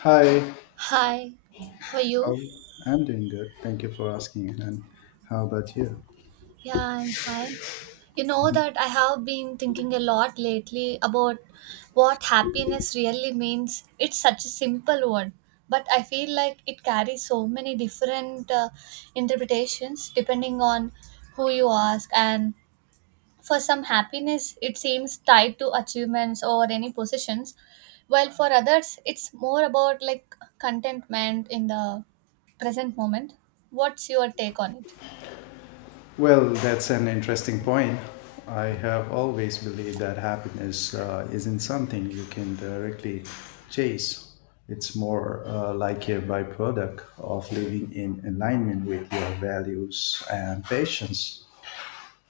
Hi, Hi, how are you? how I'm doing good. Thank you for asking. And how about you? Yeah, I'm fine. You know that I have been thinking a lot lately about what happiness really means. It's such a simple word, but I feel like it carries so many different interpretations depending on who you ask. And for some, happiness it seems tied to achievements or any positions, while for others, it's more about like contentment in the present moment. What's your take on it? Well, that's an interesting point. I have always believed that happiness isn't something you can directly chase. It's more like a byproduct of living in alignment with your values and passions.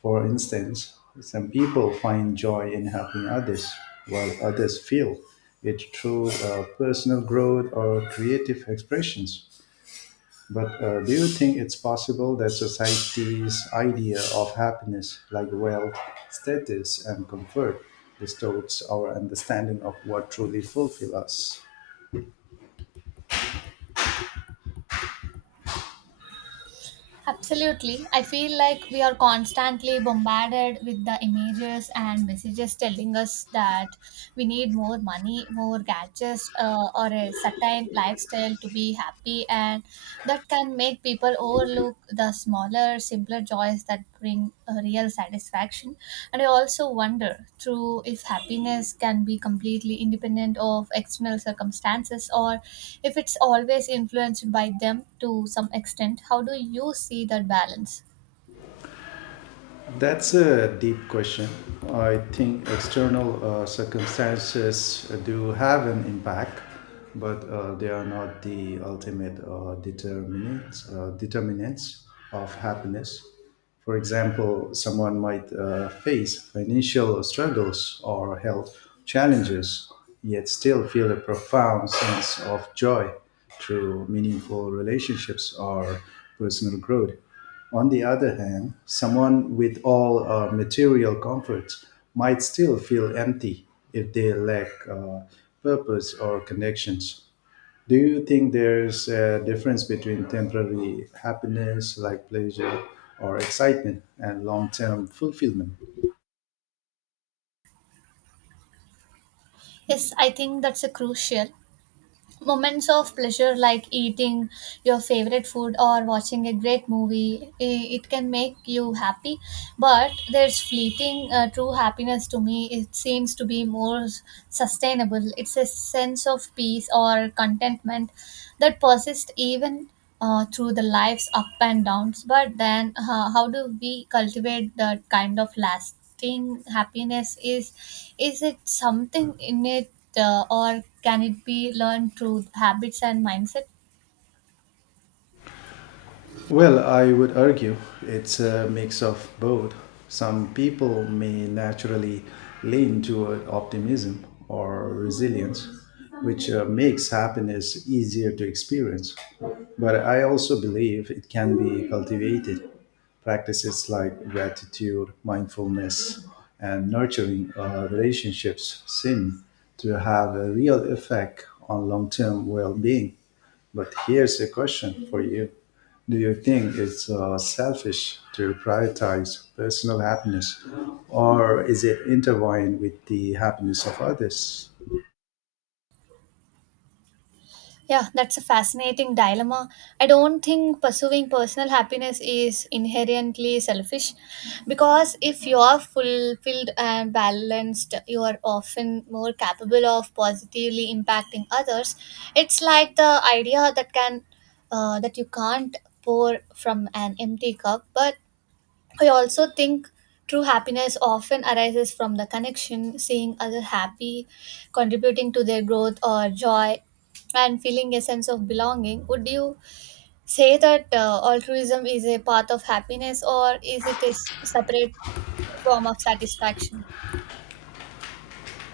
For instance, some people find joy in helping others, while others feel it through personal growth or creative expressions. But do you think it's possible that society's idea of happiness, like wealth, status, and comfort, distorts our understanding of what truly fulfills us? Absolutely. I feel like we are constantly bombarded with the images and messages telling us that we need more money, more gadgets, or a certain lifestyle to be happy. And that can make people overlook the smaller, simpler joys that bring a real satisfaction. And I also wonder through if happiness can be completely independent of external circumstances, or if it's always influenced by them to some extent. How do you see that balance? That's a deep question. I think external circumstances do have an impact, but they are not the ultimate determinants of happiness. For example, someone might face financial struggles or health challenges, yet still feel a profound sense of joy through meaningful relationships or personal growth. On the other hand, someone with all material comforts might still feel empty if they lack purpose or connections. Do you think there's a difference between temporary happiness like pleasure or excitement and long term fulfillment? Yes, I think that's a crucial moments of pleasure like eating your favorite food or watching a great movie. It can make you happy, but there's fleeting true happiness. To me, it seems to be more sustainable. It's a sense of peace or contentment that persists even through the life's up and downs. But then how do we cultivate that kind of last thing happiness? Is it something in it, or can it be learned through habits and mindset? Well, I would argue it's a mix of both. Some people may naturally lean toward optimism or resilience, which makes happiness easier to experience. But I also believe it can be cultivated. Practices like gratitude, mindfulness, and nurturing relationships seem to have a real effect on long term well being. But here's a question for you: do you think it's selfish to prioritize personal happiness, or is it intertwined with the happiness of others? Yeah, that's a fascinating dilemma. I don't think pursuing personal happiness is inherently selfish, because if you are fulfilled and balanced, you are often more capable of positively impacting others. It's like the idea that you can't pour from an empty cup, but I also think true happiness often arises from the connection, seeing others happy, contributing to their growth or joy, and feeling a sense of belonging. Would you say that altruism is a path of happiness, or is it a separate form of satisfaction?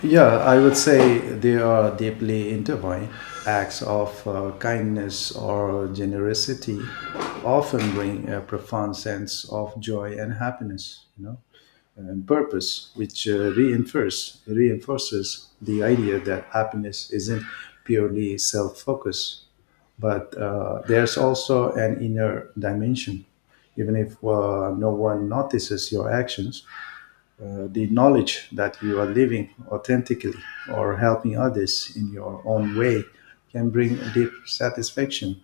Yeah, I would say they are deeply intertwined. Acts of kindness or generosity often bring a profound sense of joy and happiness, you know, and purpose, which reinforces the idea that happiness isn't purely self-focused but there's also an inner dimension. Even if no one notices your actions, the knowledge that you are living authentically or helping others in your own way can bring deep satisfaction.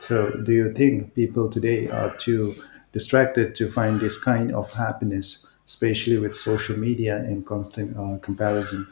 So, do you think people today are too distracted to find this kind of happiness, especially with social media and constant comparison?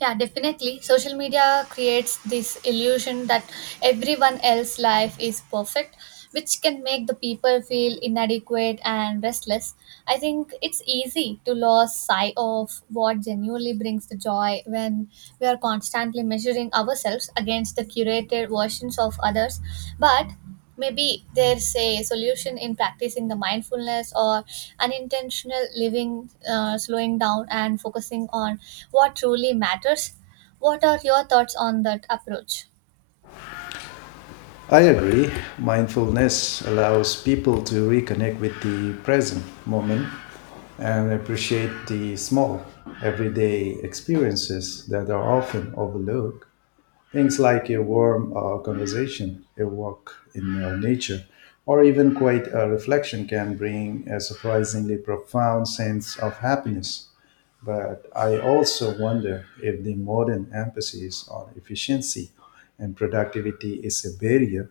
Yeah, definitely. Social media creates this illusion that everyone else's life is perfect, which can make the people feel inadequate and restless. I think it's easy to lose sight of what genuinely brings the joy when we are constantly measuring ourselves against the curated versions of others. But maybe there's a solution in practicing the mindfulness or unintentional living, slowing down and focusing on what truly matters. What are your thoughts on that approach? I agree. Mindfulness allows people to reconnect with the present moment and appreciate the small everyday experiences that are often overlooked. Things like a warm conversation, a walk in nature, or even quite a reflection can bring a surprisingly profound sense of happiness. But I also wonder if the modern emphasis on efficiency and productivity is a barrier,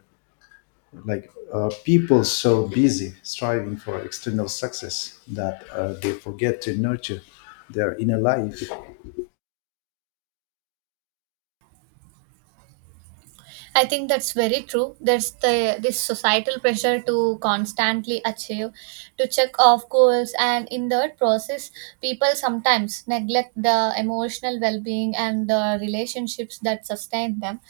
like people so busy striving for external success that they forget to nurture their inner life. I think that's very true. There's the this societal pressure to constantly achieve, to check off goals, and in that process, people sometimes neglect the emotional well-being and the relationships that sustain them.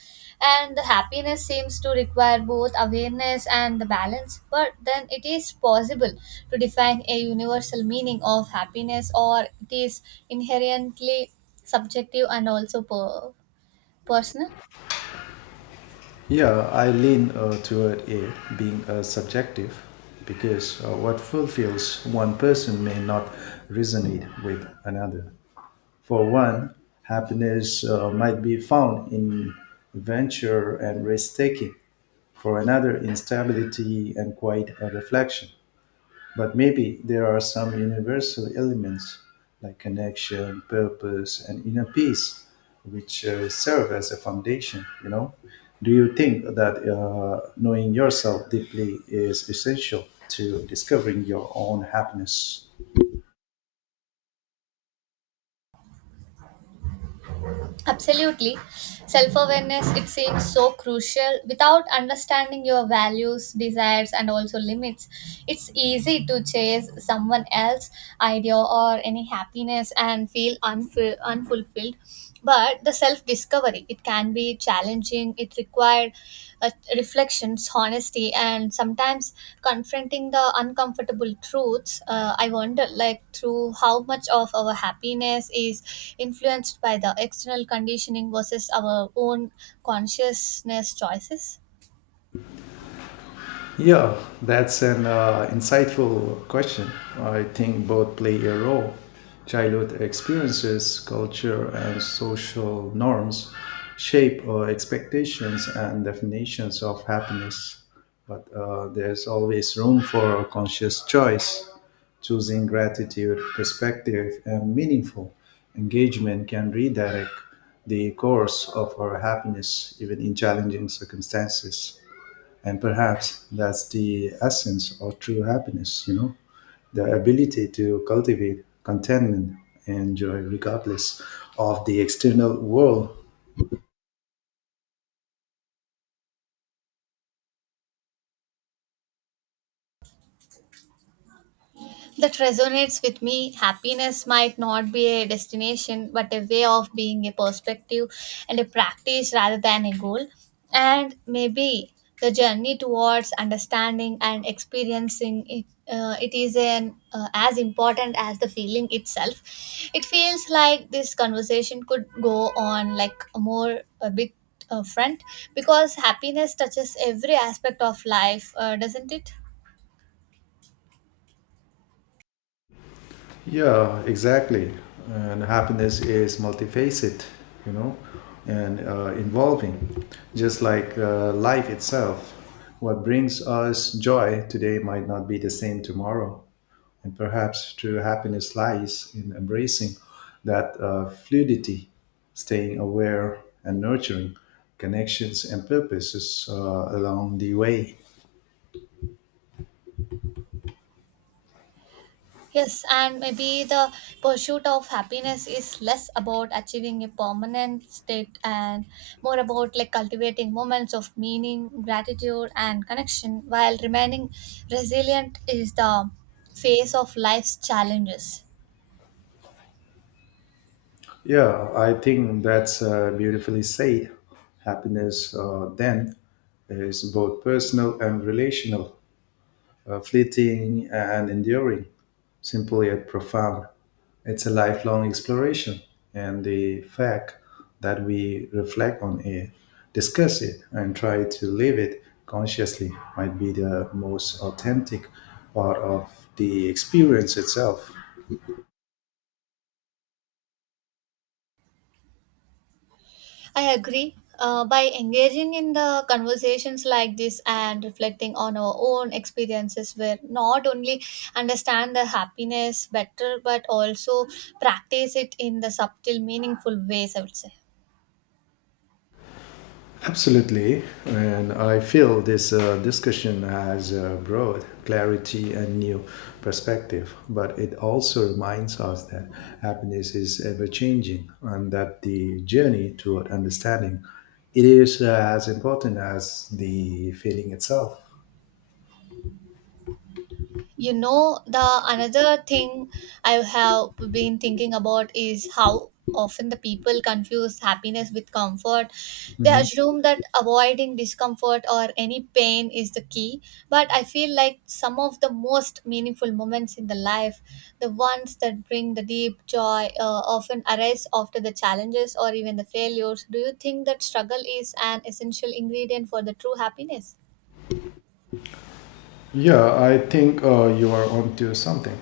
And the happiness seems to require both awareness and the balance. But then it is possible to define a universal meaning of happiness, or it is inherently subjective and also personal. Yeah, I lean toward it being subjective because what fulfills one person may not resonate with another. For one, happiness might be found in adventure and risk taking. For another, in stability and quiet reflection. But maybe there are some universal elements like connection, purpose, and inner peace, which serve as a foundation. You know, do you think that knowing yourself deeply is essential to discovering your own happiness? Absolutely. Self awareness, it seems so crucial. Without understanding your values, desires, and also limits, it's easy to chase someone else's idea or any happiness and feel unfulfilled. But the self discovery, it can be challenging. It required uh, reflections, honesty, and sometimes confronting the uncomfortable truths. I wonder, like, through how much of our happiness is influenced by the external conditioning versus our own consciousness choices. Yeah, that's an insightful question. I think both play a role. Childhood experiences, culture, and social norms shape our expectations and definitions of happiness. But there's always room for conscious choice. Choosing gratitude, perspective, and meaningful engagement can redirect the course of our happiness, even in challenging circumstances. And perhaps that's the essence of true happiness, you know, the ability to cultivate contentment and joy regardless of the external world. That resonates with me. Happiness might not be a destination, but a way of being, a perspective and a practice rather than a goal. And maybe the journey towards understanding and experiencing it, it is as important as the feeling itself. It feels like this conversation could go on like a more a bit front, because happiness touches every aspect of life, doesn't it? Yeah, exactly. And happiness is multifaceted, you know, and involving, just like life itself. What brings us joy today might not be the same tomorrow. And perhaps true happiness lies in embracing that fluidity, staying aware and nurturing connections and purposes along the way. Yes, and maybe the pursuit of happiness is less about achieving a permanent state and more about like cultivating moments of meaning, gratitude, and connection, while remaining resilient is the face of life's challenges. Yeah, I think that's beautifully said. Happiness then is both personal and relational, fleeting and enduring, simple yet profound. It's a lifelong exploration, and the fact that we reflect on it, discuss it, and try to live it consciously might be the most authentic part of the experience itself. I agree. By engaging in the conversations like this and reflecting on our own experiences, we not only understand the happiness better, but also practice it in the subtle, meaningful ways, I would say. Absolutely, and I feel this discussion has brought clarity and new perspective, but it also reminds us that happiness is ever changing and that the journey toward understanding it is as important as the feeling itself. You know, the another thing I have been thinking about is how often the people confuse happiness with comfort. They assume that avoiding discomfort or any pain is the key, but I feel like some of the most meaningful moments in the life, the ones that bring the deep joy, often arise after the challenges or even the failures. Do you think that struggle is an essential ingredient for the true happiness? Yeah, I think you are onto something.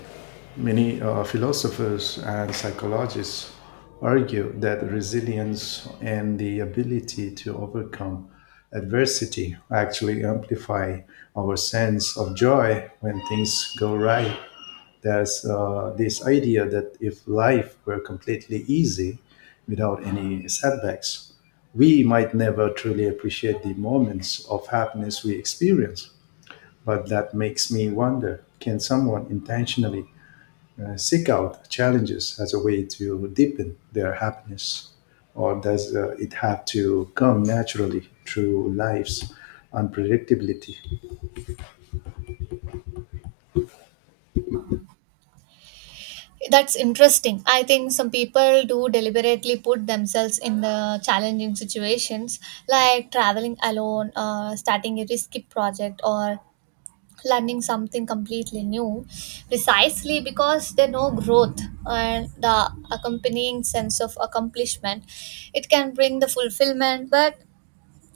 Many philosophers and psychologists argue that resilience and the ability to overcome adversity actually amplify our sense of joy when things go right. There's this idea that if life were completely easy without any setbacks, we might never truly appreciate the moments of happiness we experience. But that makes me wonder, can someone intentionally seek out challenges as a way to deepen their happiness? Or does it have to come naturally through life's unpredictability? That's interesting. I think some people do deliberately put themselves in the challenging situations like traveling alone, starting a risky project, or learning something completely new, precisely because they know growth and the accompanying sense of accomplishment. It can bring the fulfillment, but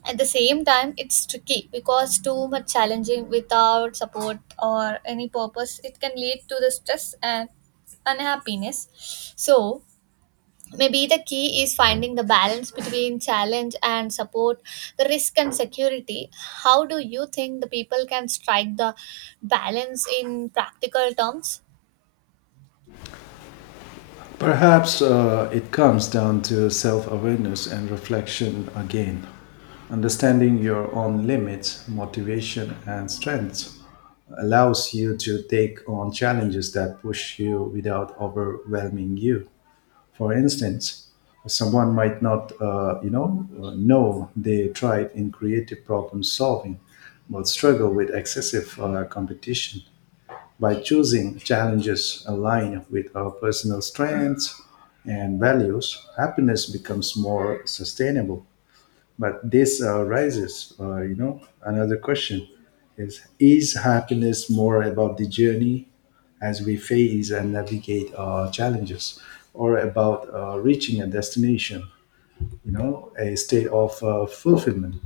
at the same time, it's tricky because too much challenging without support or any purpose, it can lead to the stress and unhappiness. So, maybe the key is finding the balance between challenge and support, the risk and security. How do you think the people can strike the balance in practical terms? Perhaps it comes down to self awareness and reflection again. Understanding your own limits, motivation, and strengths allows you to take on challenges that push you without overwhelming you. For instance, someone might not, you know they thrive in creative problem solving, but struggle with excessive competition. By choosing challenges aligned with our personal strengths and values, happiness becomes more sustainable. But this raises you know, another question: is happiness more about the journey as we face and navigate challenges, or about reaching a destination? You know, a state of fulfillment.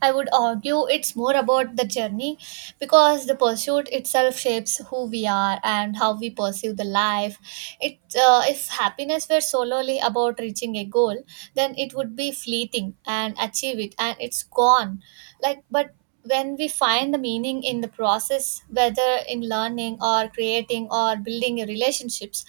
I would argue it's more about the journey, because the pursuit itself shapes who we are and how we perceive the life. It if happiness were solely about reaching a goal, then it would be fleeting and achieve it and it's gone. Like, but when we find the meaning in the process, whether in learning or creating or building relationships,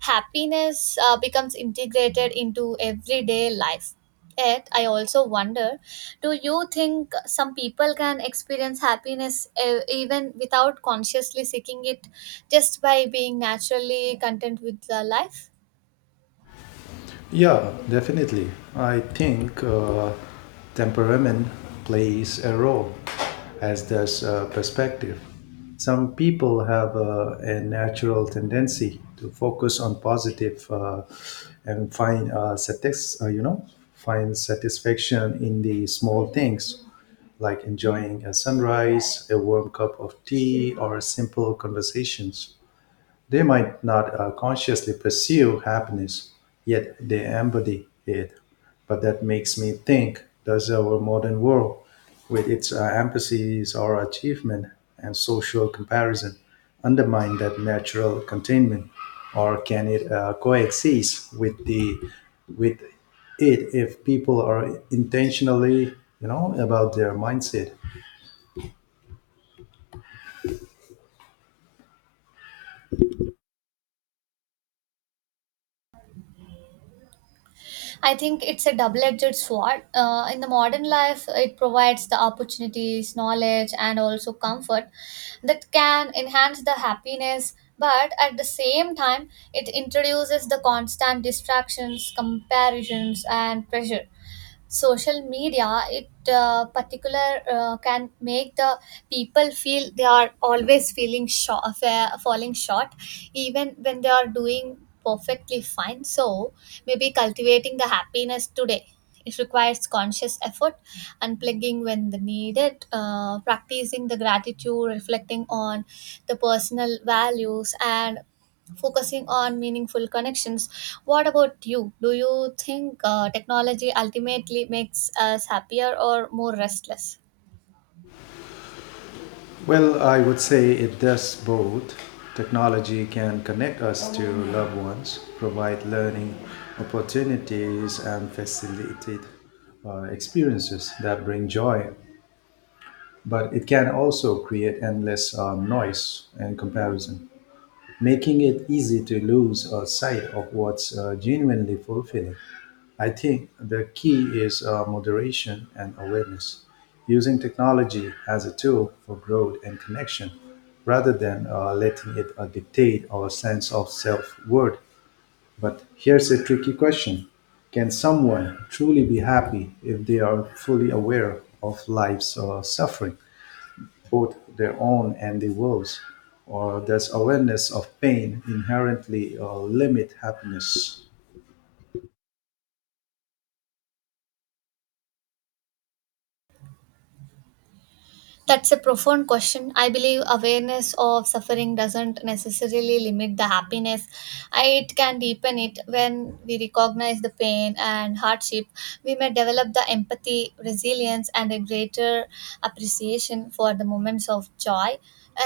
happiness becomes integrated into everyday life. Yet, I also wonder, do you think some people can experience happiness even without consciously seeking it, just by being naturally content with their life? Yeah, definitely. I think temperament plays a role, as does perspective. Some people have a natural tendency to focus on positive and find you know, find satisfaction in the small things like enjoying a sunrise, a warm cup of tea, or simple conversations. They might not consciously pursue happiness, yet they embody it. But that makes me think, does our modern world, with its emphasis on achievement and social comparison, undermine that natural containment, or can it coexist with the with it if people are intentionally, you know, about their mindset? I think it's a double edged sword. In the modern life, it provides the opportunities, knowledge, and also comfort that can enhance the happiness. But at the same time, it introduces the constant distractions, comparisons, and pressure. Social media, it particular can make the people feel they are always feeling short falling short, even when they are doing perfectly fine. So maybe cultivating the happiness today, it requires conscious effort, unplugging when the needed, practicing the gratitude, reflecting on the personal values, and focusing on meaningful connections. What about you? Do you think technology ultimately makes us happier or more restless? Well, I would say it does both. Technology can connect us to loved ones, provide learning opportunities, and facilitate experiences that bring joy. But it can also create endless noise and comparison, making it easy to lose sight of what's genuinely fulfilling. I think the key is moderation and awareness, using technology as a tool for growth and connection rather than letting it dictate our sense of self worth. But here's a tricky question: can someone truly be happy if they are fully aware of life's suffering, both their own and the world's? Or does awareness of pain inherently limit happiness? That's a profound question. I believe awareness of suffering doesn't necessarily limit the happiness. It can deepen it when we recognize the pain and hardship. We may develop the empathy, resilience, and a greater appreciation for the moments of joy.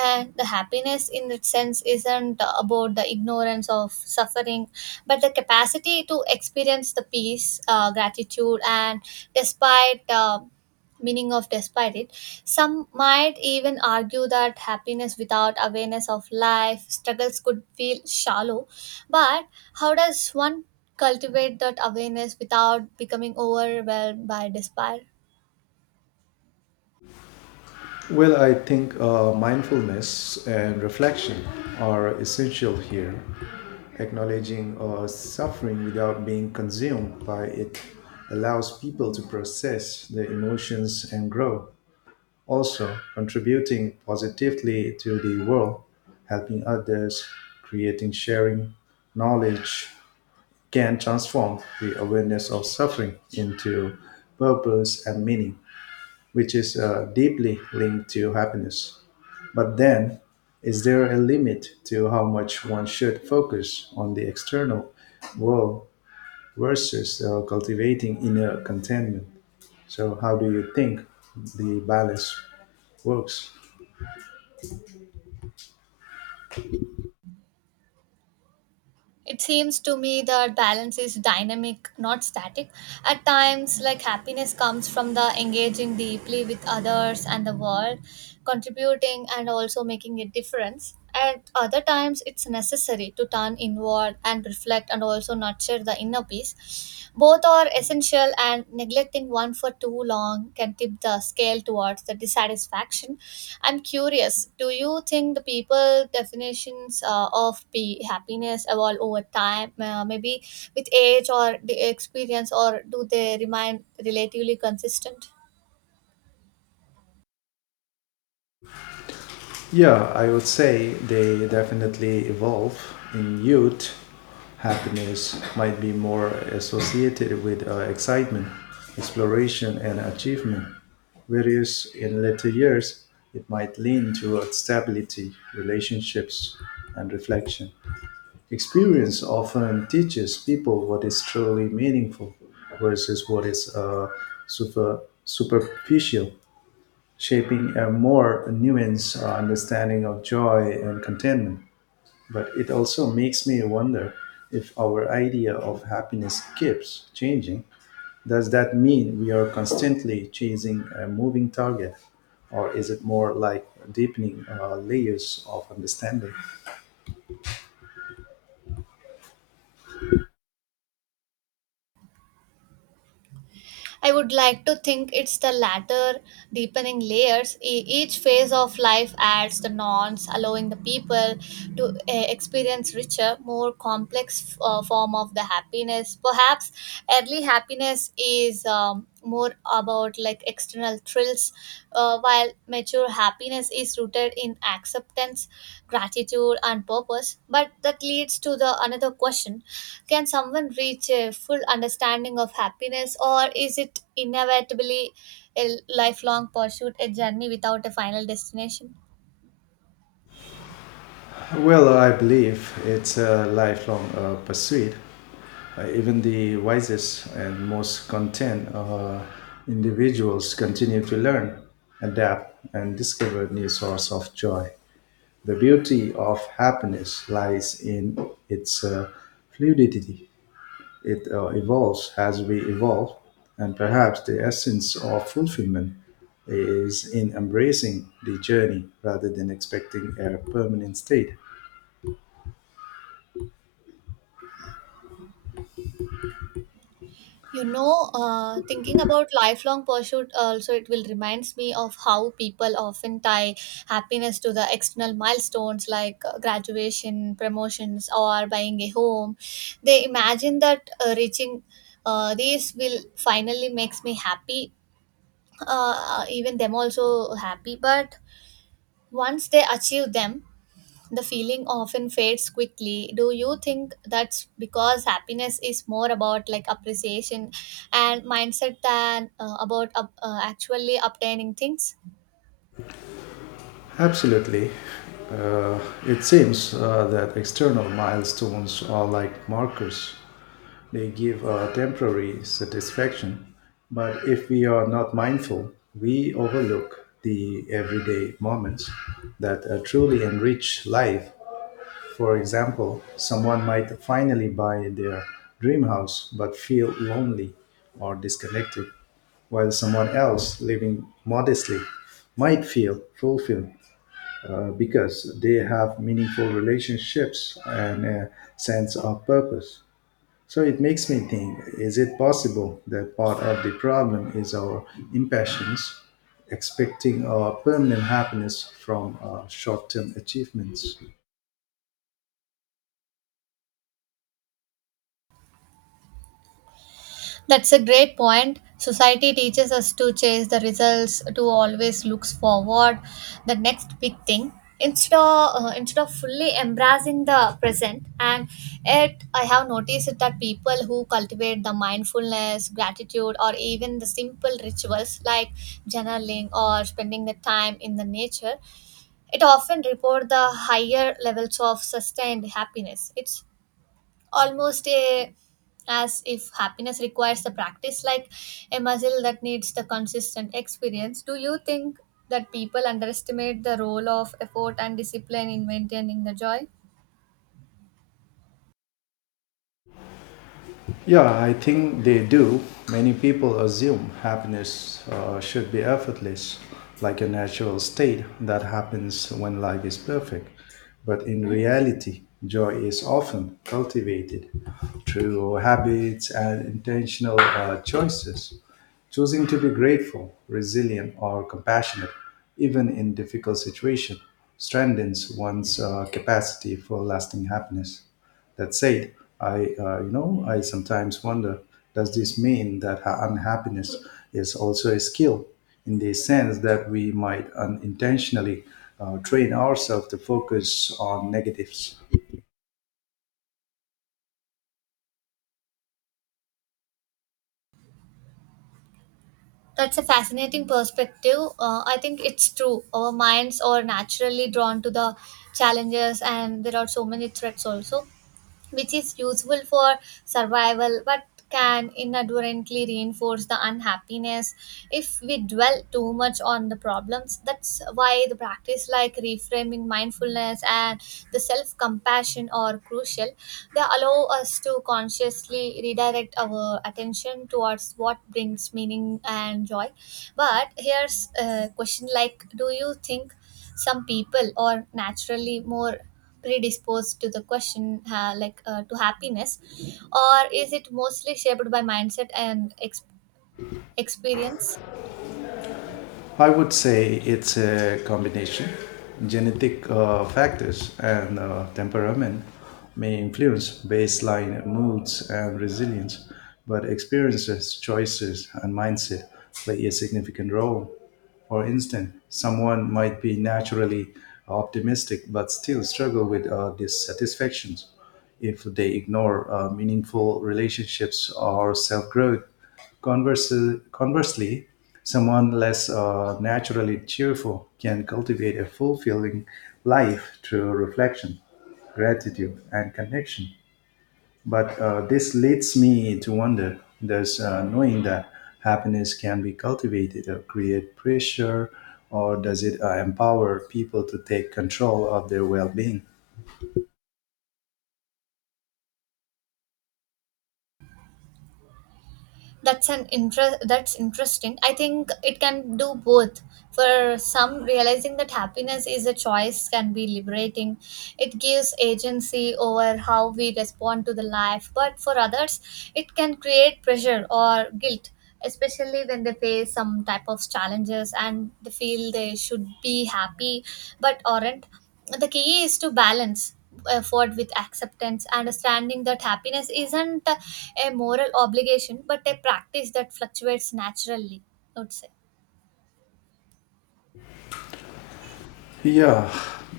And the happiness, in that sense, isn't about the ignorance of suffering, but the capacity to experience the peace, gratitude, and despite. Meaning of despite it, some might even argue that happiness without awareness of life struggles could feel shallow. But how does one cultivate that awareness without becoming overwhelmed by despair? Well, I think mindfulness and reflection are essential here. Acknowledging suffering without being consumed by it allows people to process their emotions and grow. Also, contributing positively to the world, helping others, creating sharing knowledge, can transform the awareness of suffering into purpose and meaning, which is deeply linked to happiness. But then, is there a limit to how much one should focus on the external world versus cultivating inner contentment? So, how do you think the balance works? It seems to me that balance is dynamic, not static. At times, like happiness comes from the engaging deeply with others and the world, contributing and also making a difference. At other times, it's necessary to turn inward and reflect and also nurture the inner peace. Both are essential, and neglecting one for too long can tip the scale towards the dissatisfaction. I'm curious, do you think the people definitions of be happiness evolve over time, maybe with age or the experience, or do they remain relatively consistent? Yeah, I would say they definitely evolve. In youth, happiness might be more associated with excitement, exploration, and achievement, whereas in later years, it might lean towards stability, relationships, and reflection. Experience often teaches people what is truly meaningful versus what is superficial, shaping a more nuanced understanding of joy and contentment. But it also makes me wonder if our idea of happiness keeps changing. Does that mean we are constantly chasing a moving target, or is it more like deepening layers of understanding? I would like to think it's the latter, deepening layers. Each phase of life adds the nonce, allowing the people to experience richer, more complex form of the happiness. Perhaps early happiness is more about like external thrills, while mature happiness is rooted in acceptance, gratitude, and purpose. But that leads to the another question, can someone reach a full understanding of happiness, or is it inevitably a lifelong pursuit, a journey without a final destination? Well, I believe it's a lifelong pursuit. Even the wisest and most content individuals continue to learn, adapt, and discover new sources of joy. The beauty of happiness lies in its fluidity. It evolves as we evolve, and perhaps the essence of fulfillment is in embracing the journey rather than expecting a permanent state. You know, thinking about lifelong pursuit also, it will reminds me of how people often tie happiness to the external milestones like graduation, promotions, or buying a home. They imagine that reaching these will finally makes me happy, even them also happy. But once they achieve them, the feeling often fades quickly. Do you think that's because happiness is more about like appreciation and mindset than about actually obtaining things? Absolutely. Uh, it seems that external milestones are like markers. They give a temporary satisfaction, but if we are not mindful, we overlook the everyday moments that truly enrich life. For example, someone might finally buy their dream house but feel lonely or disconnected, while someone else living modestly might feel fulfilled because they have meaningful relationships and a sense of purpose. So it makes me think, is it possible that part of the problem is our impatience, expecting our permanent happiness from our short term achievements? That's a great point. Society teaches us to chase the results, to always looks forward, the next big thing. Instead of fully embracing the present, and yet I have noticed that people who cultivate the mindfulness, gratitude, or even the simple rituals like journaling or spending the time in the nature, it often report the higher levels of sustained happiness. It's almost a as if happiness requires the practice, like a muscle that needs the consistent experience. Do you think that people underestimate the role of effort and discipline in maintaining the joy? Yeah, I think they do. Many people assume happiness should be effortless, like a natural state that happens when life is perfect. But in reality, joy is often cultivated through habits and intentional choices. Choosing to be grateful, resilient, or compassionate, even in difficult situations, strengthens one's capacity for lasting happiness. That said, I you know, I sometimes wonder, does this mean that unhappiness is also a skill, in the sense that we might unintentionally train ourselves to focus on negatives? That's a fascinating perspective I think it's true our minds are naturally drawn to the challenges and there are so many threats also which is useful for survival but can inadvertently reinforce the unhappiness if we dwell too much on the problems that's why the practice like reframing mindfulness and the self compassion are crucial they allow us to consciously redirect our attention towards what brings meaning and joy but here's a question like do you think some people are naturally more predisposed to the question like to happiness or is it mostly shaped by mindset and ex- experience I would say it's a combination. Genetic factors and temperament may influence baseline moods and resilience, but experiences, choices, and mindset play a significant role. For instance, someone might be naturally optimistic but still struggle with dissatisfaction if they ignore meaningful relationships or self growth. Conversely, someone less naturally cheerful can cultivate a fulfilling life through reflection, gratitude, and connection. But this leads me to wonder, does knowing that happiness can be cultivated or create pressure, or does it empower people to take control of their well being? That's interesting. I think it can do both. For some, realizing that happiness is a choice can be liberating. It gives agency over how we respond to the life. But for others, it can create pressure or guilt, especially when they face some type of challenges and they feel they should be happy but aren't. The key is to balance effort with acceptance, understanding that happiness isn't a moral obligation but a practice that fluctuates naturally, I would say. Yeah,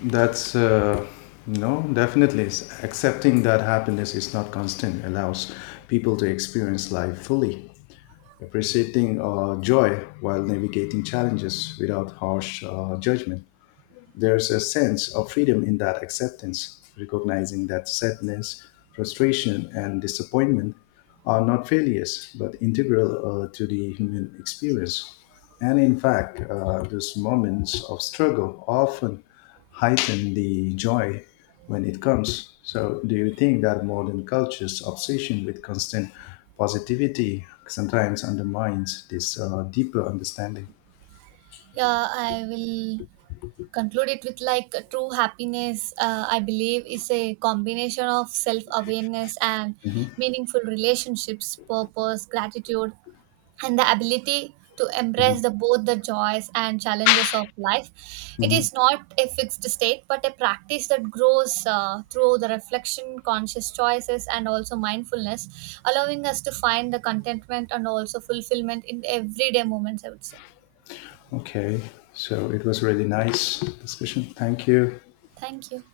that's no, definitely. Accepting that happiness is not constant allows people to experience life fully, appreciating joy while navigating challenges without harsh judgment. There's a sense of freedom in that acceptance, recognizing that sadness, frustration, and disappointment are not failures but integral to the human experience. And in fact, those moments of struggle often heighten the joy when it comes. So, do you think that modern culture's obsession with constant positivity sometimes undermines this deeper understanding? Yeah, I will conclude it with, like, true happiness, I believe, is a combination of self awareness and Mhm. meaningful relationships, purpose, gratitude, and the ability to embrace the both the joys and challenges of life. It Mhm. is not a fixed state but a practice that grows through the reflection, conscious choices, and also mindfulness, allowing us to find the contentment and also fulfillment in everyday moments, I would say. Okay, so it was really nice discussion. Thank you. Thank you.